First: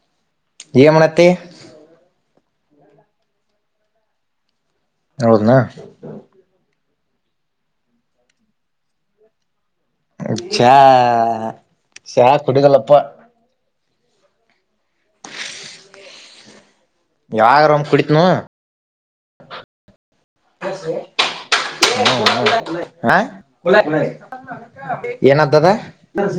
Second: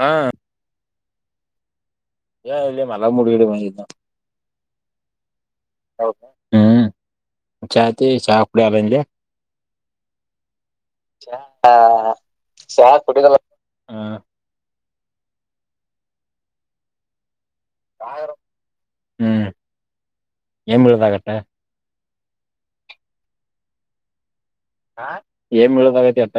ಹಾ ನಿಯವನತೆ ಏ ಇಲ್ಲಿ ಮಲ ಮುಡಿಗಡೆ ಮ ಹೌದನಾ ಹ್ಮ್ ಚಾತಿ ಚಹ ಕುೂಡ ಅಲ್ಲಂದ ಚಾ ಶ ಚಾ ಶ ಕುಡಿದಲ್ಲಪ್ಪ ಕಟ್ಟಲ್ಲ ಹ್ಮ ಯಾಗ್ರ್ ಕುಡಿತನು ಹ್ಮ್ [inaudible] ಏನ್ ಬೀಳದಾಗತ್ತ ಹ ಏನತದ ಏನ್ ಬೀಳದಾಗತಿ ಅಟ್ಟ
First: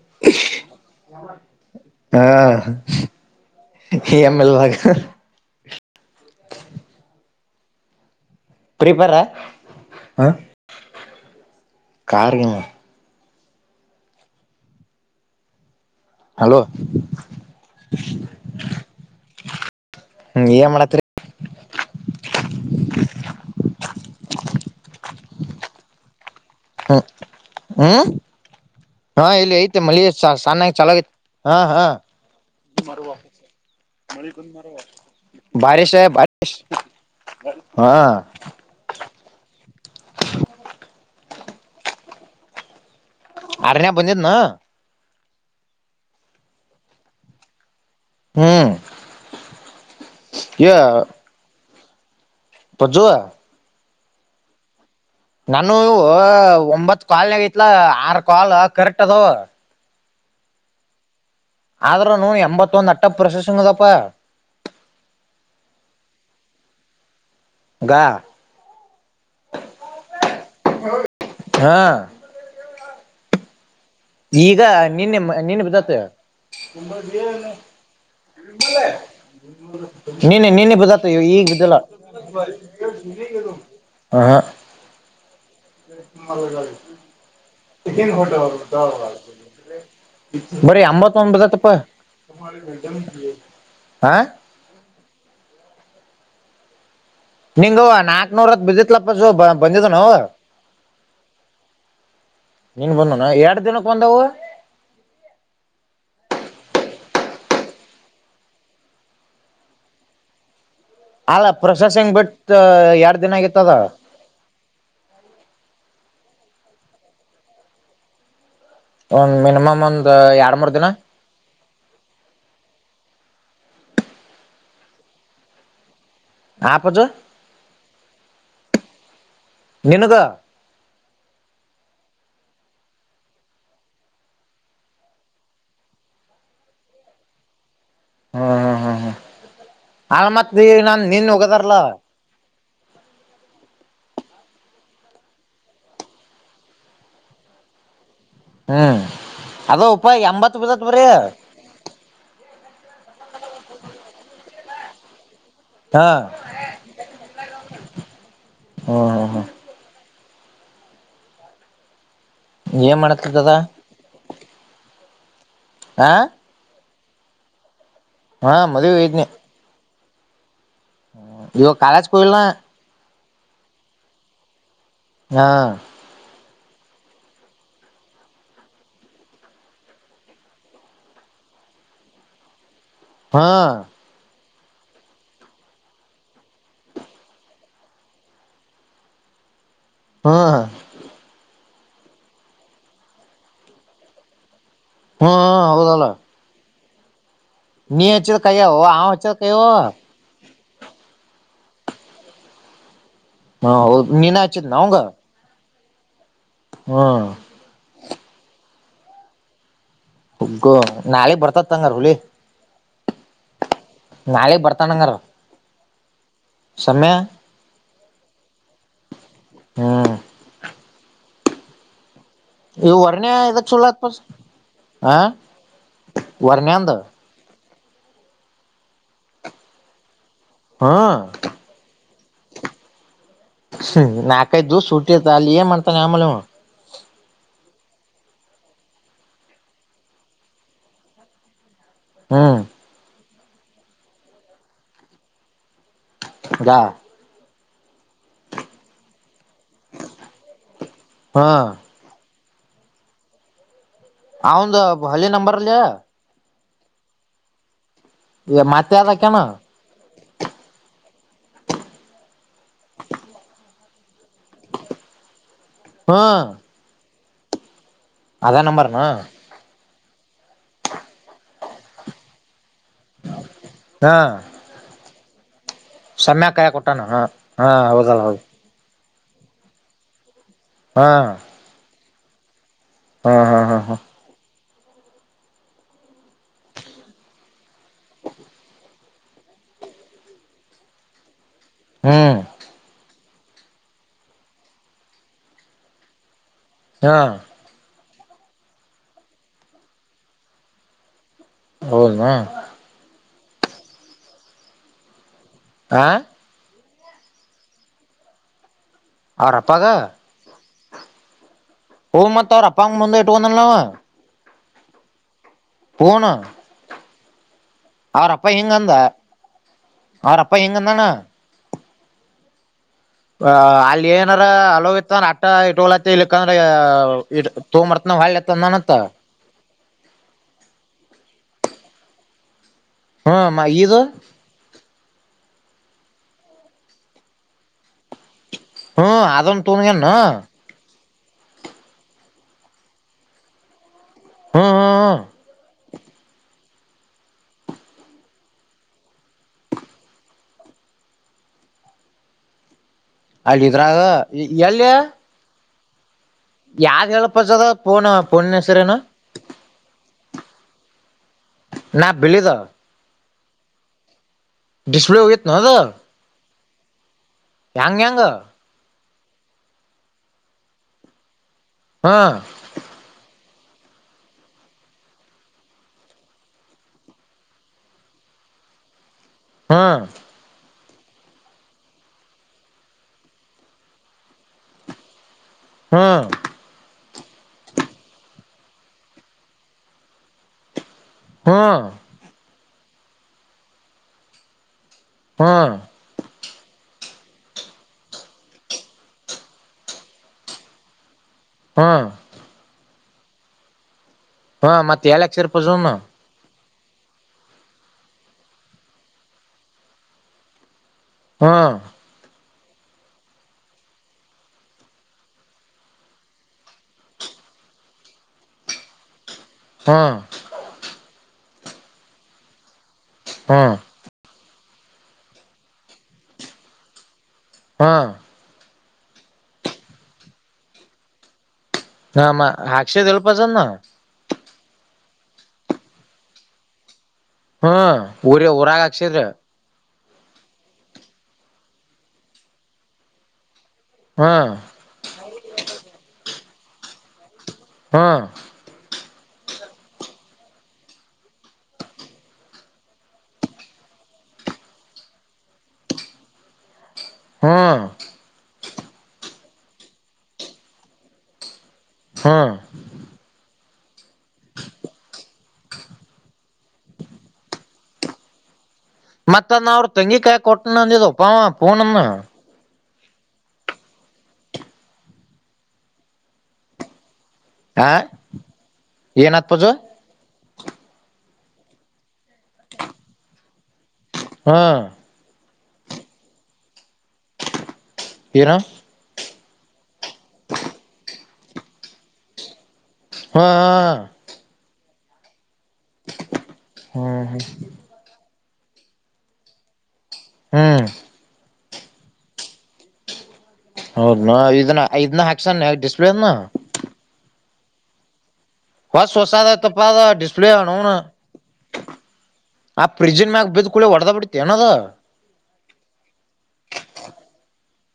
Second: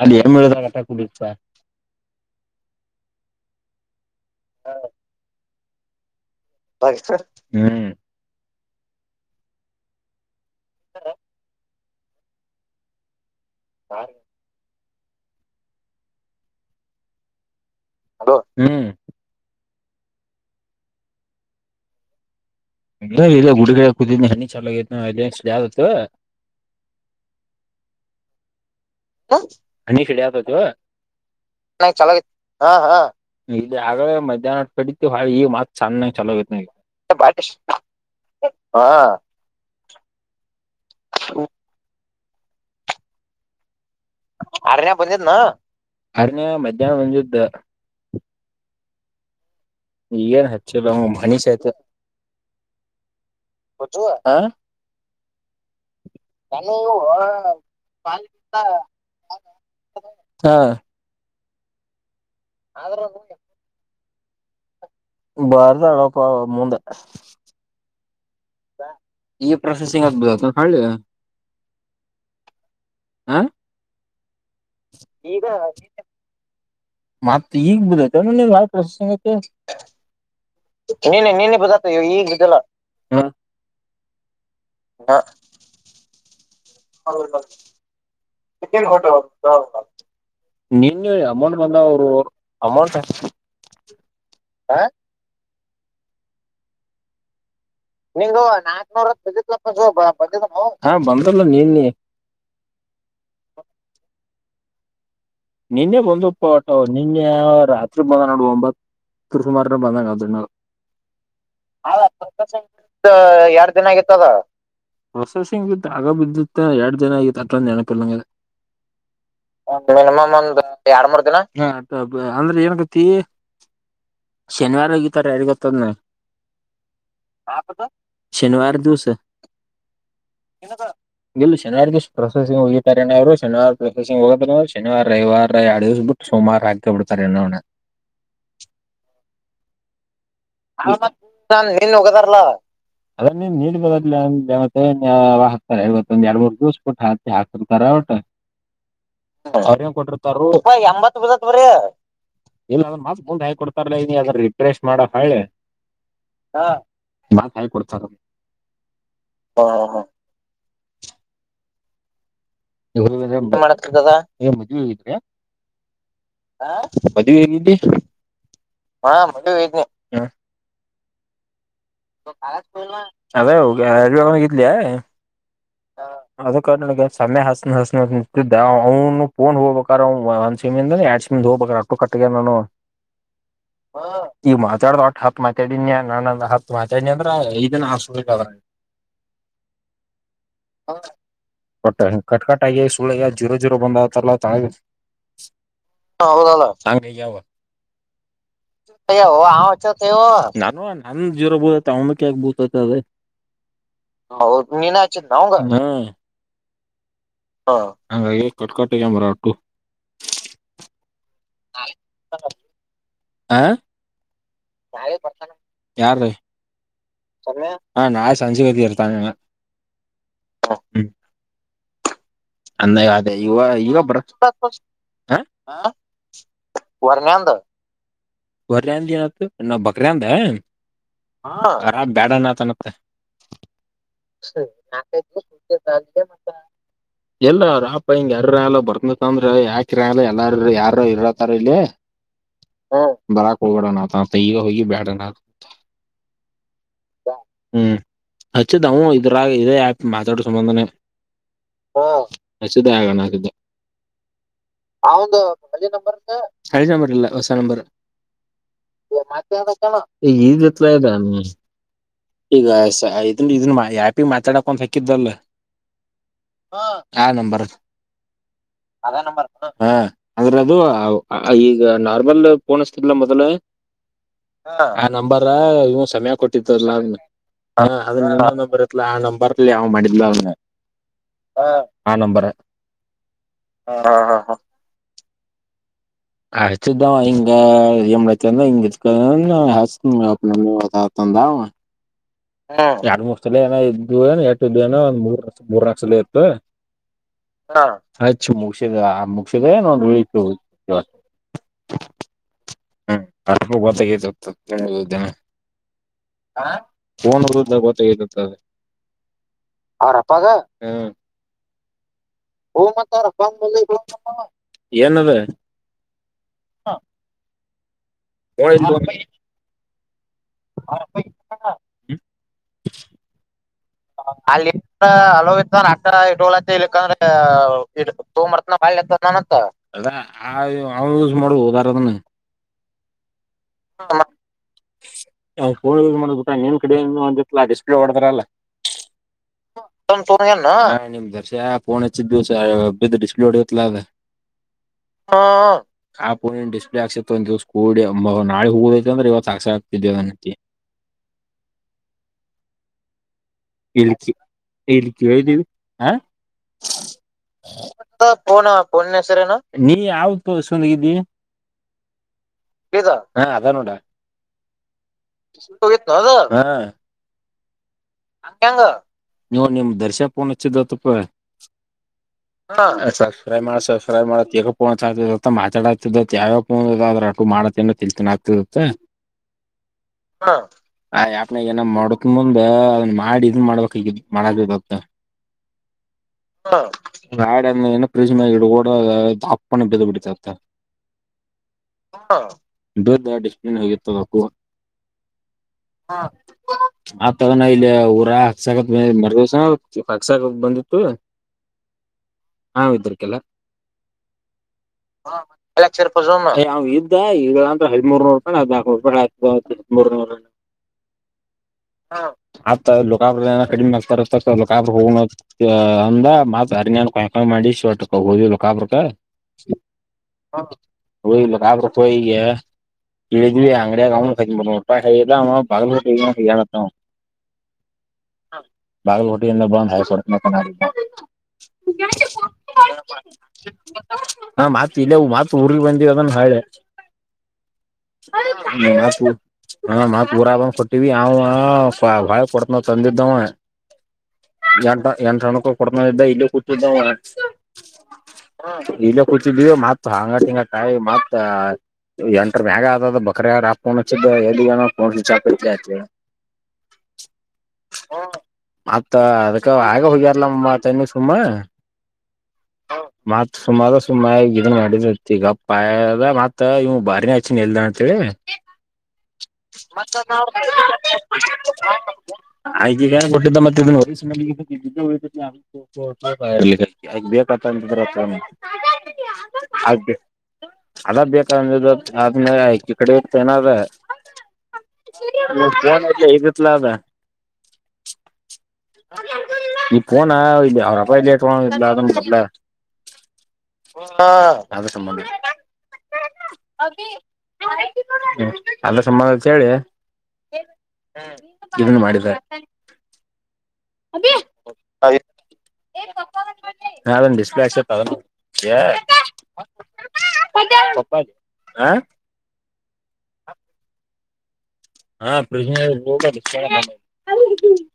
ಅಲ್ಲಿ ಏನ್ ಬೀಳದಾಗತ್ತ ಕುಡಿತ ಹಾ ಹ ಎ ಮಲ್ಗ ಹಾಗಕ ಹ್ಮ್ ಪ್ರೀಪರ ಹ ಕಾರ್ಯಮ ಹಾ ಹಲೋ ಹಲೋ ಹ್ಮ್ ಹ್ಮ್ ಏನ್ ಮಾಡತ್ರಿ ಇ ಇಲ್ಲ ಗುಡಿ ಕುದ ಹಣ್ಣಿ ಚಲತ್ತು ಹ್ಮ ಹ್ಮ ಹಶಡೆ ಆತತ ಐತಿ ಹಾ ಹಾ ಚ ಹಾ ಹಾ ಇ ಆಗ ಮಧ್ಯಾಹ್ನ ಕಡತಿತ್ತು ಹಾ ಈ ಮಾತ್ ಬಾರಿಷ ಚನ್ನ ಬಾರಿ ಚಲೋಗತ್ ನಗೆ ಹಾ ಹಾ ಆರ್ಯ ಮನ್ನಿನ್ನ [unintelligible] [unintelligible] ಹ್ಮ್ ಇನ್ ಹೆಚ್ಚ ಬ ಭಣಿಷತ ಪ್ರಜವಾ ಹ ಹ ನಾನ ಒಂಬತ್ತು ಕಾಲ್ನಗೈತ್ಲ ಆರ್ ಕಾಲ್ ಕರೆಕ್ಟ್ ಅದು ಹಾ ಆದ್ರೂನು ಎಂಬತ್ತೊಂದ್ ಅಟ್ಟ ಪ್ರಶಂಗದಪ್ಪಾ ಬರ್ತಡಕ ಮುಂದೆ ಪ್ಪಾ ಈ ಪ್ರೊಸೆಸಿಂಗ್ ಅಂತ್ಬಿದ್ದತ್ನ ಹೊಳ್ಳಿ ಹಾ ಆ ಈಗ ನಿನ್ನೆ ನಿನ್ನೆ ಬಿದ್ದತಿ ಮತ್ ಈಗ ಬಿದೈತೆ ಪ್ರೊಸೆಸಿಂಗ್ ಐತೆ [unintelligible] ನಿನ್ನೆ ನಿನ್ನೆ ಬದಾತ್ ನೀನೆ ಈಗ್ ನೀನೆ ದಿಲ್ಲ ಬದತ್ತ ಈಗ ಬಿದ್ದಲ್ಲ ಹ ಹ‌ [unintelligible] ಬರೀ ನಿನ್ನೆ ಎಂಬತ್ತೊಂದ್ ಅಮೌಂಟ್ ಬಿದ್ದತಪ್ಪ ಬಂದಾವ ಅವರು ಅಮೌಂಟ್ ಹಾ ನಿಂಗವ್ವ ನಿಂಗ ನಾಕ್ನೂರ ಅತ್ ಬಿದ್ದಿತ್ಲ ನಾಕ್ನೂರ ಪಜ್ಜು ಬಂದಿದ್ವನವ ಬಂದಿತ್ತಪ್ಪ ಹಾ ಬಂದಲ್ಲ ನಿನ್ನೆ ನಿನ್ನೆ ಬಂದನ ಎಟ್ ದಿನಕ್ಕ ಬಂದವು ನಿನ್ನೆ ಬಂದ್ವು ಪಾ ಅಟ್ ಅವು ನಿನ್ನೆ ರಾತ್ರಿ ಬಂದಾನ್ ನೋಡು ಒಂಬತ್ ತ್ರ ಸುಮಾರ ಬಂದಾನ ಅಲ್ಲ ಹಾ ಪ್ರೊಸೆಸಿಂಗ್ ಬಿಟ್ ಎರಡ್ ದಿನ ಎರಡ ಆಗಿತ್ತದ ದಿನ ಆಗಿತ್ತದ ಪ್ರೊಸೆಸಿಂಗ್ ಬಿದ್ ಆಗ ಬಿದ್ದಿತ್ತ ಎಟ್ ಜನ ಆಗಿತ್ತು ಅಟ್ಟೊಂದ್ ನೆನಪ ಇಲ್ನಂಗದ ಒಂದ್ ಮಿನಿಮಮ್ ಒಂದ ಒಂದು ಎರಡು ಮೂರ್ ದಿನ ಅಂದ್ರೆ ಏನಕ್ಕತಿ ಶನಿವಾರ ಒಗಿತಾರ ಯಾರಿಗೊತ್ತದ್ನ ಆ ಪಜು ಶನಿವಾರ ದಿವಸ ನಿನಗ ಇಲ್ಲ ಶನಿವಾರ ದಿವಸ ಪ್ರೊಸೆಸ್ ಸಿಂಗ ಒಗಿತಾರ ಅವರು ಶನಿವಾರ ಪ್ರೊಸೆಸಿಂಗ್ ಒಗದ್ರ‌ ಶನಿವಾರ ರವಿವಾರ ಎರಡು ದಿವ್ಸ್ ಬಿಟ್ಟು ಸೋಮಾರ ಹಾಕಿ ಬಿಡ್ತಾರ‌ ಇನ್ನೋನ ಹ್ಮ್ ಹ್ಮ್ ಹ್ಮ್ ಹ್ಮ್ ಅದ್ ಮತ್ ನೀ ನನ್ ನಿನ್ ನಾನ್ ಒಗದಾರಲ್ಲ ನಿನ್ ಹೋಗದಾರಲ್ಲ ಅದ ನಿಂದ್ ನಿನ್ನೆ ಬಂದತ್ಲಾ ಇನ್ನ ಯಾವಾಗ ಹಾಕ್ತಾರ ಯಾರೀಗೊತ್ತು ಒಂದ್ ಎರಡ್ ಮೂರ್ ದಿವಸ ಬಿಟ್ಟ ಹಕ್ತಿ ಹಾಕಿರ್ತಾರ ಹ್ಮ್ ಅದ ಉಪ ಎಂಬತ್ ಬಿದತ್ [unintelligible] ಬರೀ ಎಂಬತ್ ಬಿದ್ದತ್ ಬರೆ ಇಲ್ಲ ಅದ್ರ ಮತ್ ಮುಂದ್ ಹಾಕ್ ಕೊಡ್ತಾರಲ್ಲೆ ಇಗ್ನಿ ಅದ್ರ ರಿಫ್ರೆಶ್ ಮಾಡ ಹೊಳ್ಳೆ ಹಾ ಹಾ ಮತ್ ಹಾಕಿ ಕೊಡ್ತಾರ ಹ್ಮ್ ಹ್ಮ್ ಹ್ಮ್ ಹಾ ಹಾ ಹಾ ಏನ್ ಮಾಡತ್ತದದ [unintelligible] ಆ ಮದುವಿ ಹೋಗಿದ್ದಿ ಹಾ ಹಾ ಮದುವಿಗ್ ಹೋಗಿದ್ನೀ ಮದುವೆ ಇದ್ನಿ ಹ್ಮ್. ಹ್ಮ ಇವ ಕಾಲೇಜ್ಕ್ ಹೋಗಿಲ್ಲ್ನಾ ಕಾಲೇಜ್ ಹೋಗಿಲ್ಲ ಅದೇ ಹೋಗ ಅರ ಹೋಗಿದ್ಲ್ಯಾ ಹಾ ಸಮ್ಯ ಹಸ್ ಹಚ್ಚ್ತನಿ ನಂತಿದ್ದ ಅವ್ನುಫೋನ್ ಹೋಗ್ಬೇಕಾರ ಒಂದ್ಸಿಮ್ಮಿಂದ ಎರಡ್ ನಿಮ್ಮಿಂದ ಹೋಗ್ಬೇಕಾರ ರೊಕ್ಕ ಕಟ್ ಆಗ್ಯಾವು ನನವು ಹಾ ಈಗ್ ಮಾತಾಡ್ದ ಒಟ್ಟ ಹತ್ ಮಾತಾಡೀನ್ಯಂದ ಹತ್ ಮಾತಾಡ್ನಿ ಅಂದ್ರ ಐದನ ಹಾ ಕೊಟ್ಟ ಕಟ್ಕಟ್ ಆಗ ಸುಳ್ಳ ಜೀರೋ ಜೀರೋ ಬಂದಾತ ಅಲ್ಲ ತಳಗ ಹೂ ಹೂ ಹೌದಲ್ಲ [unintelligible] ನೀ ಹಚ್ಚಿದ ಕೈಯವು ಅವ ಹಚ್ಚಿದ ಕೈಯವು ಹ ನನುವ ನಂದ್ ಜೀರೋ ಬುದೈತಿ ಅವ್ದಕ್ಕ ಯಾಕ್ ಬುಳ್ತೈತದು ಹೌದು ನೀನ ಹಚ್ಚಿದ್ ಹೌದ್ ನೀನ ಹಚ್ಚಿದ್ದೇನ ಅವಂಗ ಹ್ಮ ಹ ಹಂಗಾಗಿ ಕಟ್ಕಟ್ಟೆಗೆ ಮರ ಉಟ್ಟು ಹೊಗ್ಗೋ ನಾಳೀಗ್ ಬರ್ತತ್ ತಂಗರ್ ಹುಲಿ ಆ ನಾಳೀಗ್ ಬರ್ತಾನಂಗರ ಯಾರ ರೀ ಸಮ್ಯ ಹಾ ನಾೆ ಸಂಜಿವತಿರ್ತಾನ ಹ್ಮ್ ಹ್ಮ ಇವು ಅಂದ ವರ್ಣ್ಯ ಅದೇ ಇ ಇದಕ್ ಈಗ ಸುಳ್ಳತ್ ಪ ಬ ಹ ವರ್ನ್ಯಂದ ವರ್ನಂದ ಬರಏನ ನಾ ಬಕ್ರಂದ ಹ್ಮ್ ಹರಾಮ ಬ್ಯಾಡ ನತನತ್ತ ನಾಲ್ಕೈದು ದಿವಸ ಸೂಟಿ ಇತ್ತ ಅಲ್ಲಿ ಏನ್ ಮಾಡ್ತಾನೆ ಆಮೇಲೆ ಅವ ಮತ್ತ ಎಲ್ಲ ಅಪ್ಪ ಹಿಂಗ ಯಾರ ಅ ಬರ್ತನಂದ್ರ ಯಾಕಿ ಅ ಎಲ್ಲಾರ ಯಾರ ಇರತಾರ ಇಲ್ಲಿ ಹ್ಮ್ ಬರಾ ಕಬಡನ ಆತ ತಯಾರ ಹ ಬ ವಾ ಹ್ಮ್ ಹಚ್ಚಿದ್ದವು ಇದ್ರಾಗ ಇದ ಯಾ ಮಾತಾಡೋ ಸಂಬಂಧನೇ ಹಾ ಹಿದ್ದ ಆಗೋಣ ಸ ಅವಂದು ಹ ಹೊಲಿ ಒಂದು ನಂಬರ್ಲ್ಲಿ ನಂಬರ್ ಐಜ ನಂಬರ್ಲ್ಲ ಹೊಸ ನಂಬರ್ ಮತ್ತೆ ಅದಕೇನ ಈತ್ಲ ಇ ನೀ ಈಗ ಇದ ಇದ ಪಿ ಮಾಚ್ಡ ಕ ಫೆಕಿ ದಲ್ಲ ಹ್ಮ ಆ ನಂಬರ್ ಅದ ನಂಬರ್ನ ಅ ನಂಬರ್ ಹ ಅದ್ರದು ಈಗ ನಾರ್ಮಲ್ ನ ಮದಲು ಹಾ ನ ಸಮಯ ಸಮ್ಯ ಕಾಯ ಕೊಟ್ಟಿದ್ದಲ್ಲ ಕೊಟ್ಟಾನ ಇ ಹಾ ಹಾ ಹೌದಲ್ಲ ಹೌದು ಆ ನಂಬರ್ಲ್ಲಿ ಯ ಅವ್ ಮಾಡಿದ್ಲ ಅವ ಹಾ ಹ ಆ ನಂಬರ್ ಹಾ ಹಾ ಹಾ ಹಾ ಹಚ ಇಂಗ ಎಮ್ಮತ ಹ ಹ್ಮ್ ಎರಡ್ ಮೂಕ್ ಸಲ ಏನೋ ಇದ್ದುಏನ ಎಷ್ಟು ಇದ್ದು ನೋ ಒಂದ್ ಮೂರ್ ಮೂರ್ ನಕ ಸಲ ಇತ್ತು ಹಾ ಅ ಮುಕ್ಷೆದ ಮುಕ್ಷೇದ ನ ದಳ ಹಲ್ನಾ ಹ ಗತ್ತಾಗಿನ ಆ ೋನ್ದ ಗೊತ್ತಗತ್ತದೆ ಅವರಪ್ಪಾಗ ಹ್ಮ್ ಅವ್ರ ಅಪ್ಪಂಗ ಹ ಮುಂದೆ ಇಟ್ಕೊಂಡಲ್ ನಾವ ಏನ ಅದ ಹಣ ಅವ್ರಪ್ಪ ನೋಡ್ ಇಲ್ಲಿ ಹಿಂಗಂದ ತೊಗೊಂಡ್- ಅವ್ರಪ್ಪ ಹಿಂಗಂದಾನ ಹ ಅ ಅಲ್ಲಿ ಏನಾರ ಅಲ್ಲಿ ಅಲೋ ಇತ್ತ ಅಟ ಅಲೋ ಇತ್ತ ಅಟ್ಟ ಇಟ್ೋತ್ತ ಇಕಂದ್ರ ಇ ತೋ್ರ್ತ್ನ ನ ನ ಮಾಡದಾರದ ಹ್ಮ ಮ ಇದು ಅವ್ ಫೋನ್ ಯಸ್ ಮಾಡ ನಿನ್ ಕಡೆ ಒಂದಿತ್ತಲಾ ಡಿಸಪ್ಲೇ ಒಡದಾರಲ್ಲಾ ಹ್ಮ್ ಅದಂದು ತುನ್ಗನು ರ್ಸಫೋನ್ ಹೆಚ್ಚ ದಿವ ಅ ಡಿಸಪ್ಲೋಡ್ ಇಲ್ಲಾವ ಹ್ಮ್ ಹ್ಮ್ ಹಾ ಆಾ ಪ ಡಿಸಪ್ಲ ಆಾಸೈತ ಒಂದ್ ದಿವ್ ಕೂಡಿ ನಳೆ ಹೋಗದೈತೆ ಅಂದ್ರ ಇವತ್ತು ಸಾಾಕ್ಷಸ ಆಗ್ತಿದವತಿ ಹಾ ಇಳ್ಕ್ಕಿ ಇಲಕ್ಕಿ ಹೇಳ್ದೀವಿ ಹ ಯಾವ್ದ್ ಹೇಳಪಸದ ಫೋನ್ ಫೋನ್ ಪನ ಹೆಸರೇನು ಪುರ್ಣ್ವರನ ನೀ ಹಸುಂದಗಿದ್ದಿ ನಾ ಬಳದ ಹಾ ಅದ ನೋಡ ಡಿಸಪ್್ಲೇ ಯತ್ತು ನದ ಹಾ ಯಂಗ ಯಂಗ ನೀ ನಿಮ ದರ್ಶಾ ಪೋನ್ ಹಚ್ಚಿದ್ದ ತಪ್ಪ ಹ್ಮ ಫ್ರೈ ಮಾಡ್ಸಫ್ರೈ ಮಾಡಗೋ ಮಾತಡತ ಯಾವ ಅದ ಮಾಡತ ತಿಳ್ತ ಪ ಹಾ ಆ ಯಾಪ್ನಾಗ ಏನ ಮಾಡಕ ಮುಂದ ಅದನ್ ಮಾಡಿ ಇದನ್ ಮಾಡ್ಬೇಕಕ್ ಈಗ ಮಾಡತ್ತ ಹ್ಮ್ ಗಾಡಂದ ಏ ಪ್ರೋಜನ ಆಗಿ ಕೋಡ ದಪ್ಪನ ಬದ ಬಿಡಿತತ್ತ ಹ್ಮ ದೊಡ್ಡಿಸನ್ ಹೋಗಿ ತಗು ಹ್ಮ್ ಆ ತಗೊಂಡ [inaudible] ಇಲ್ಲಿ ಊರ ಹಕ್ಸಕತ್ ಮೇ ಮರದಿವಸ ಹಕ್ಸಕ ಬಂದಿತ್ತು ಹ್ಮ ಹಾ ಇದ್ರಕಲ್ಲ [inaudible] ಹ್ಮ ಮತ್ತ ಎಲ್ ಹಾಕ್ಸಿರ್ ಪಜನ್ ಹ್ಮ್ ನಾವ ಇದ್ದ ಈಗ ಅ್ರ ಹದಿಮೂರು ರೂಪಾಯಿ ಹದ್ಾಲ್ಕೂರು ರೂಪಾಯಯತ ಹದಿೂನೂರು [inaudible] ಹಾ ಆತೊಕಾಬ್ರ ಕಡಿಮೆ ಆತತಕಾಬ್ರ ಹೋಗ್ ಅಂದ ಮತ್ ಅರ್ನ್ ಕಕ ಮಾಡಿ ಶ ಹೋದ ಕಾಪಕ ಹ್ಮ್ ಮುಗಾವರತೋ ಈ [inaudible] ತಿಳ ಹ್ಮ್ ಹಾಂಗಡ ಗ ಮಊಟಲ್ಲ ಭ [inaudible] ಹಾ ಬಾಗ ಹೊೋಟಿ ಅಂದ ಬಂದ ಹ ಸ್ವರನಾ ಕ ಹಾಕ್ಸಿದಲ್ಪಜನ್ನ ಹಾ ಮತ್ ಇಲ್ಲ ಮತ್ ಊರ್ಗೆ ಬಂದಿವವ ಅದನ್ ಹೆತ್ ಹ್ಮ ಊರ ಊರಾಗ ಹಾಕ್ಸಿದ್ರ [inaudible] ಹ ಮ ಪೂರಬಂದ್ ಕೊಟ್ಟಿವವಿ ಅವ ಭಾಳ ಕೊಡ್ತನಾವ್ ತಂದಿದ್ದಾವ ಹ್ಮ ಎ ಎಂಟಣಕ್ಕ ಕೊಡತ ಇದ್ದ ಇಲ್ಲಿ ಕುಟ್ಟಿದ್ದ ಹ್ಮ ಇಲ್ಲ ಕುಚಿದ್ದೀವು ಮತ್ ಹಂಗ ತಿಿಂಗ ಕಾಯಿ ಮತ್ತ ಎಂಟ್ರ ಮೇಗ ಆದದ ಬಕ್ರ ಯಾರ ಆ ಫೋನ್ ಹಚ್ಚಿದ್ದ ಫೋನ್ೀಚ್ ಆ ಆಯತ್ೇಳ ಹಾ ಮತ್ತ ಅದಕ್ಕ ಆಗ ಹೋಗ್ಯಾರಲಮ್ಮತ್ ಇ್ಣ ಸುಮ್ಮ ಹ್ಮ ಸುಮಾದ ಸುಮ್ಮ ಈ ಇದನ್ ಮಾಡಿದ್ತಿ ಈಗಪ್ಪದ ಮತ್ತ ಇವ ಬಾರಿಿನ ಹಚ್ಚನ್ ನಿಲ್ದ ಅಂತೇಳಿ ಮತ್ತನ್ ಅವ್ರರು ತಂಗಿ ಕಾಯಿ ಕೊಟ್ಟನಂದಿದ ಪಾವ ಫೋನನ್ನು ಆಗ ಕೊಟ್ಟಿದ್ದ ಮತ್ತೆ ಇದ [inaudible] ಆ ಸ್ತಂತ್ರ ಅೆ ಏನತ್ ಪೂಜು [inaudible] ಅದ ಬೇಕಂದ ಆದ್ಮೇಲೆಕ್ಕಿ ಕಡೆ ಇತ ನಾದ್ರ [inaudible] ಹಾ ೋ ಇಗತ್ಲ ಅದ ಇರ ಈ ಫೋನ ಅವರ ಅಪ್ಪಾಜಿ ಎತ್ಕೊಂಡು ಹ್ಮ ಹ ಯದು ಸಂಬಂಧ [inaudible] ಹ್ಮ್ ಹ್ಮ್ ಅಲ್ಲ ಸಂಬಂಧ ಹೇಳಿ ಹ್ಮ್ ಇದನ್ನು ಮಾಡಿದ ಹೌದನ ಇದನ್ನ ಇದನ್ನ ಹಾಕ್ಸನ್ ಡಿಸ್ಪ್ಲೇನ ನದ ಡಿಸಪ್ಲ ಆ ಹೊಸ ಹೊಸಹೊಸದಾಯ್ತಪ್ಪ ಅದು ಡಿಸ್ಪ್ಲೇ ಅವನೌನು ಹಾ ಆಫ್ರಿಜನ್ ಮ್ಯಾಗ ಬಿದ್ದ ಕೂ ಹೊಡೆದ ಬಿಡ್ತಿ ಏನದು. ಹಾ ಫ್ರಿಡ್ಜ್ ಮೇಲ್ ಬಿದ್ [unintelligible]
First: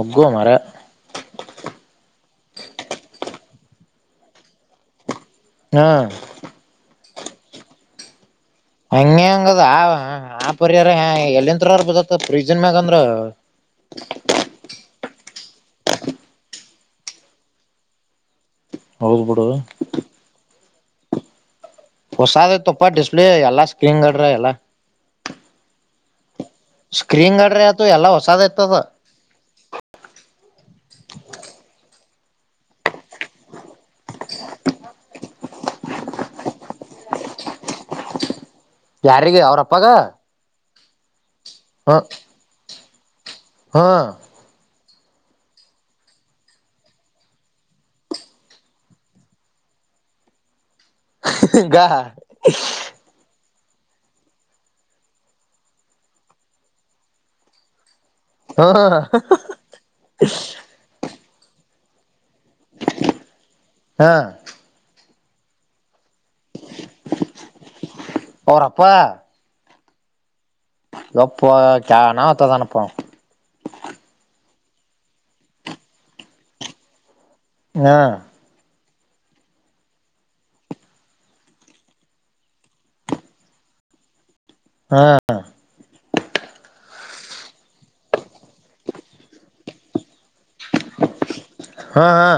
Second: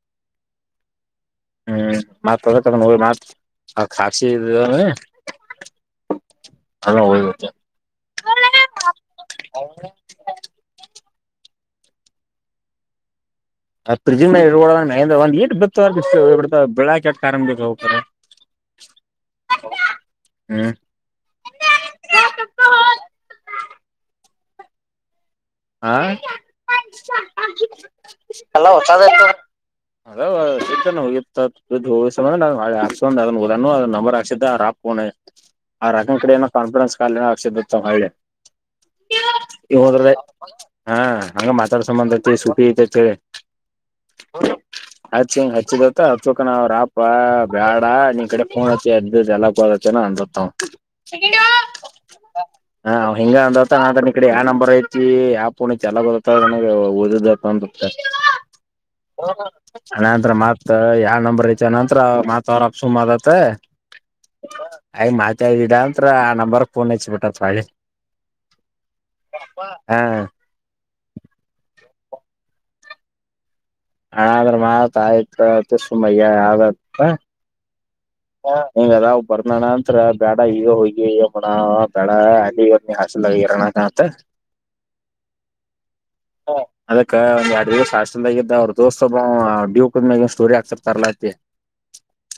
ಒಗ್ಗೋ ಮಾರಾಯ. ಹ್ಮ್ ಮತ್ ತ ತೊಂಡ ನೋಡಿ ಮತ್ ಕಾಸಿ ಇದ. [inaudible] ಹಾ. [unintelligible] ಹಂಗೆ ಹಂಗದ ಆ ಆ ಪರಿಯಾರ ಎಲ್ಲಿತ್ರ ಬತ್ತ ಪ್ರೀಜನ್ ಮ್ಯಾಗ ಅಂದ್ರ. ಆ ಫ್ರಿಜ್ ಮೇಲಿಡಬೇಡ. ಇರ್ ಬೆಳಕಟ್ಟ ಕಾರಣ ಬೇಕ ಹೋಗ್ತಾರೆ. ಹೌದ್ ಬಿಡು [inaudible] ಹ್ಮ. ಹೊಸಾದ್ ತಪ್ಪ ಡಿಸ್ಪ್ಲೇ ಎಲ್ಲಾ ಸ್ಕ್ರೀನ್ ಗಡ್ರ ಎಲ್ಲಾ. ಹ್ಮ ಸ್ಕ್ರೀನ್ ಗಡ್ರ ಆತು ಎಲ್ಲಾ ಹೊಸಾದ ಎಲ್ಲ ಐತದ ಹೊತದತ ಅದ ಸತನ ಹೋಗಿತ [inaudible] ಹಾೊಂಡ್ ಅದದ ಅದ ನಂಬರ್ ಹಾಕ್ಸಿದ್ದ ಹಾಕಣ ಆ ರಂಗ ಕಡೆಯನೋ ಕಾನ್ಫರೆನ್ಸ್ ಕಾಲ ಆಕ್ಷೇಪ ಮಾಡೆ ಯಾರಿಗೆ ಅವ್ರಪ್ಪಾಗ ಹಾ ಹಂಗ ಮಾತಾಡ್ಸಬಂಐತಿ ಸುಪಿ ಐತೆ ಹೇಳೇಳಿ ಹಾ ಹಚ್ಚ ಹಂಗ ಹಚ್ಚಿದತ್ತ ಹಚ್ಚಕ ನ ರಾಪ ಬ್ಯಾಡ ನಿನ ಕಡೆ ಫೋನ್ ಹಚ್ಚಿದ್ದ ಎಲ್ಲಾೋದತ್ತನ ಗ ಹ ಹಿಂಗ ಅಂದ ಅನ ಈ ಕಡೆ ಯಾವ ನಂಬರ್ ಐತಿ ಆ ಫೋ ಚೆಲ ಬದತ್ತನ ಓದದ ಅಂತತ್ತ ಹ ಅಣಂದ್ರ ಮತ್ ಯಾವ ನಂಬರ್ ಐತಿ ಅನಂತತ್ರ ಮತ್ ತರಪ್ಸು ಮಾಡದತ ಹ ಆಐ ಮಾತಡಾಮ ಮ ನಂಬರಫೋನ್ ಯಚ ಬಿಟ್ಟ ಹಾಗಳಿ ಅವ್ರಪ್ಪ ಹಾ ಯಪ್ಪ ಚ ನಾ ಒತ್ತ ತನಪ್ಪ ಹ್ರೆ ಮಾತ್ ಆಯ್ತ ಸುಮ್ಮಯ ಆ ಹಾ ಹಂಗ ಅದಾವ ಬರ್ನಣಂತರ ಬೇಡ ಈಗ ಹೋಗಿ ಅಮ್ಮಣ ಬೇಡ ಅಲ್ಲಿಿ ಹಾಸಲ್ ಆಗರೋಣ್ಣ ನತ ಹಾ ಹ ಅದಕ್ಕ ಒಂದ ಎರಡ್ ದಿವಸ ಹಾಸ್ಟೆಲ್ದಾಗ ಇದಿದ್ದ ಅವ್ರ ದೋಸ್ೊಬ ಡ್ಯೂ ಕ್ಯಾಗನ್ ಸ್ಟೋರಿ ಹಾಕ್ಸಪ್ತರ್ಲಾತಿ ಹಾ ಹಾ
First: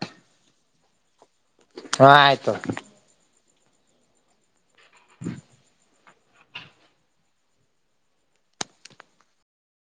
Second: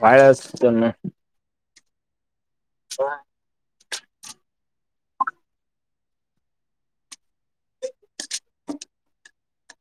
ಭಳಷ್ಟತನ್ನ ಹಾ ಆಯ್ತು [unintelligible]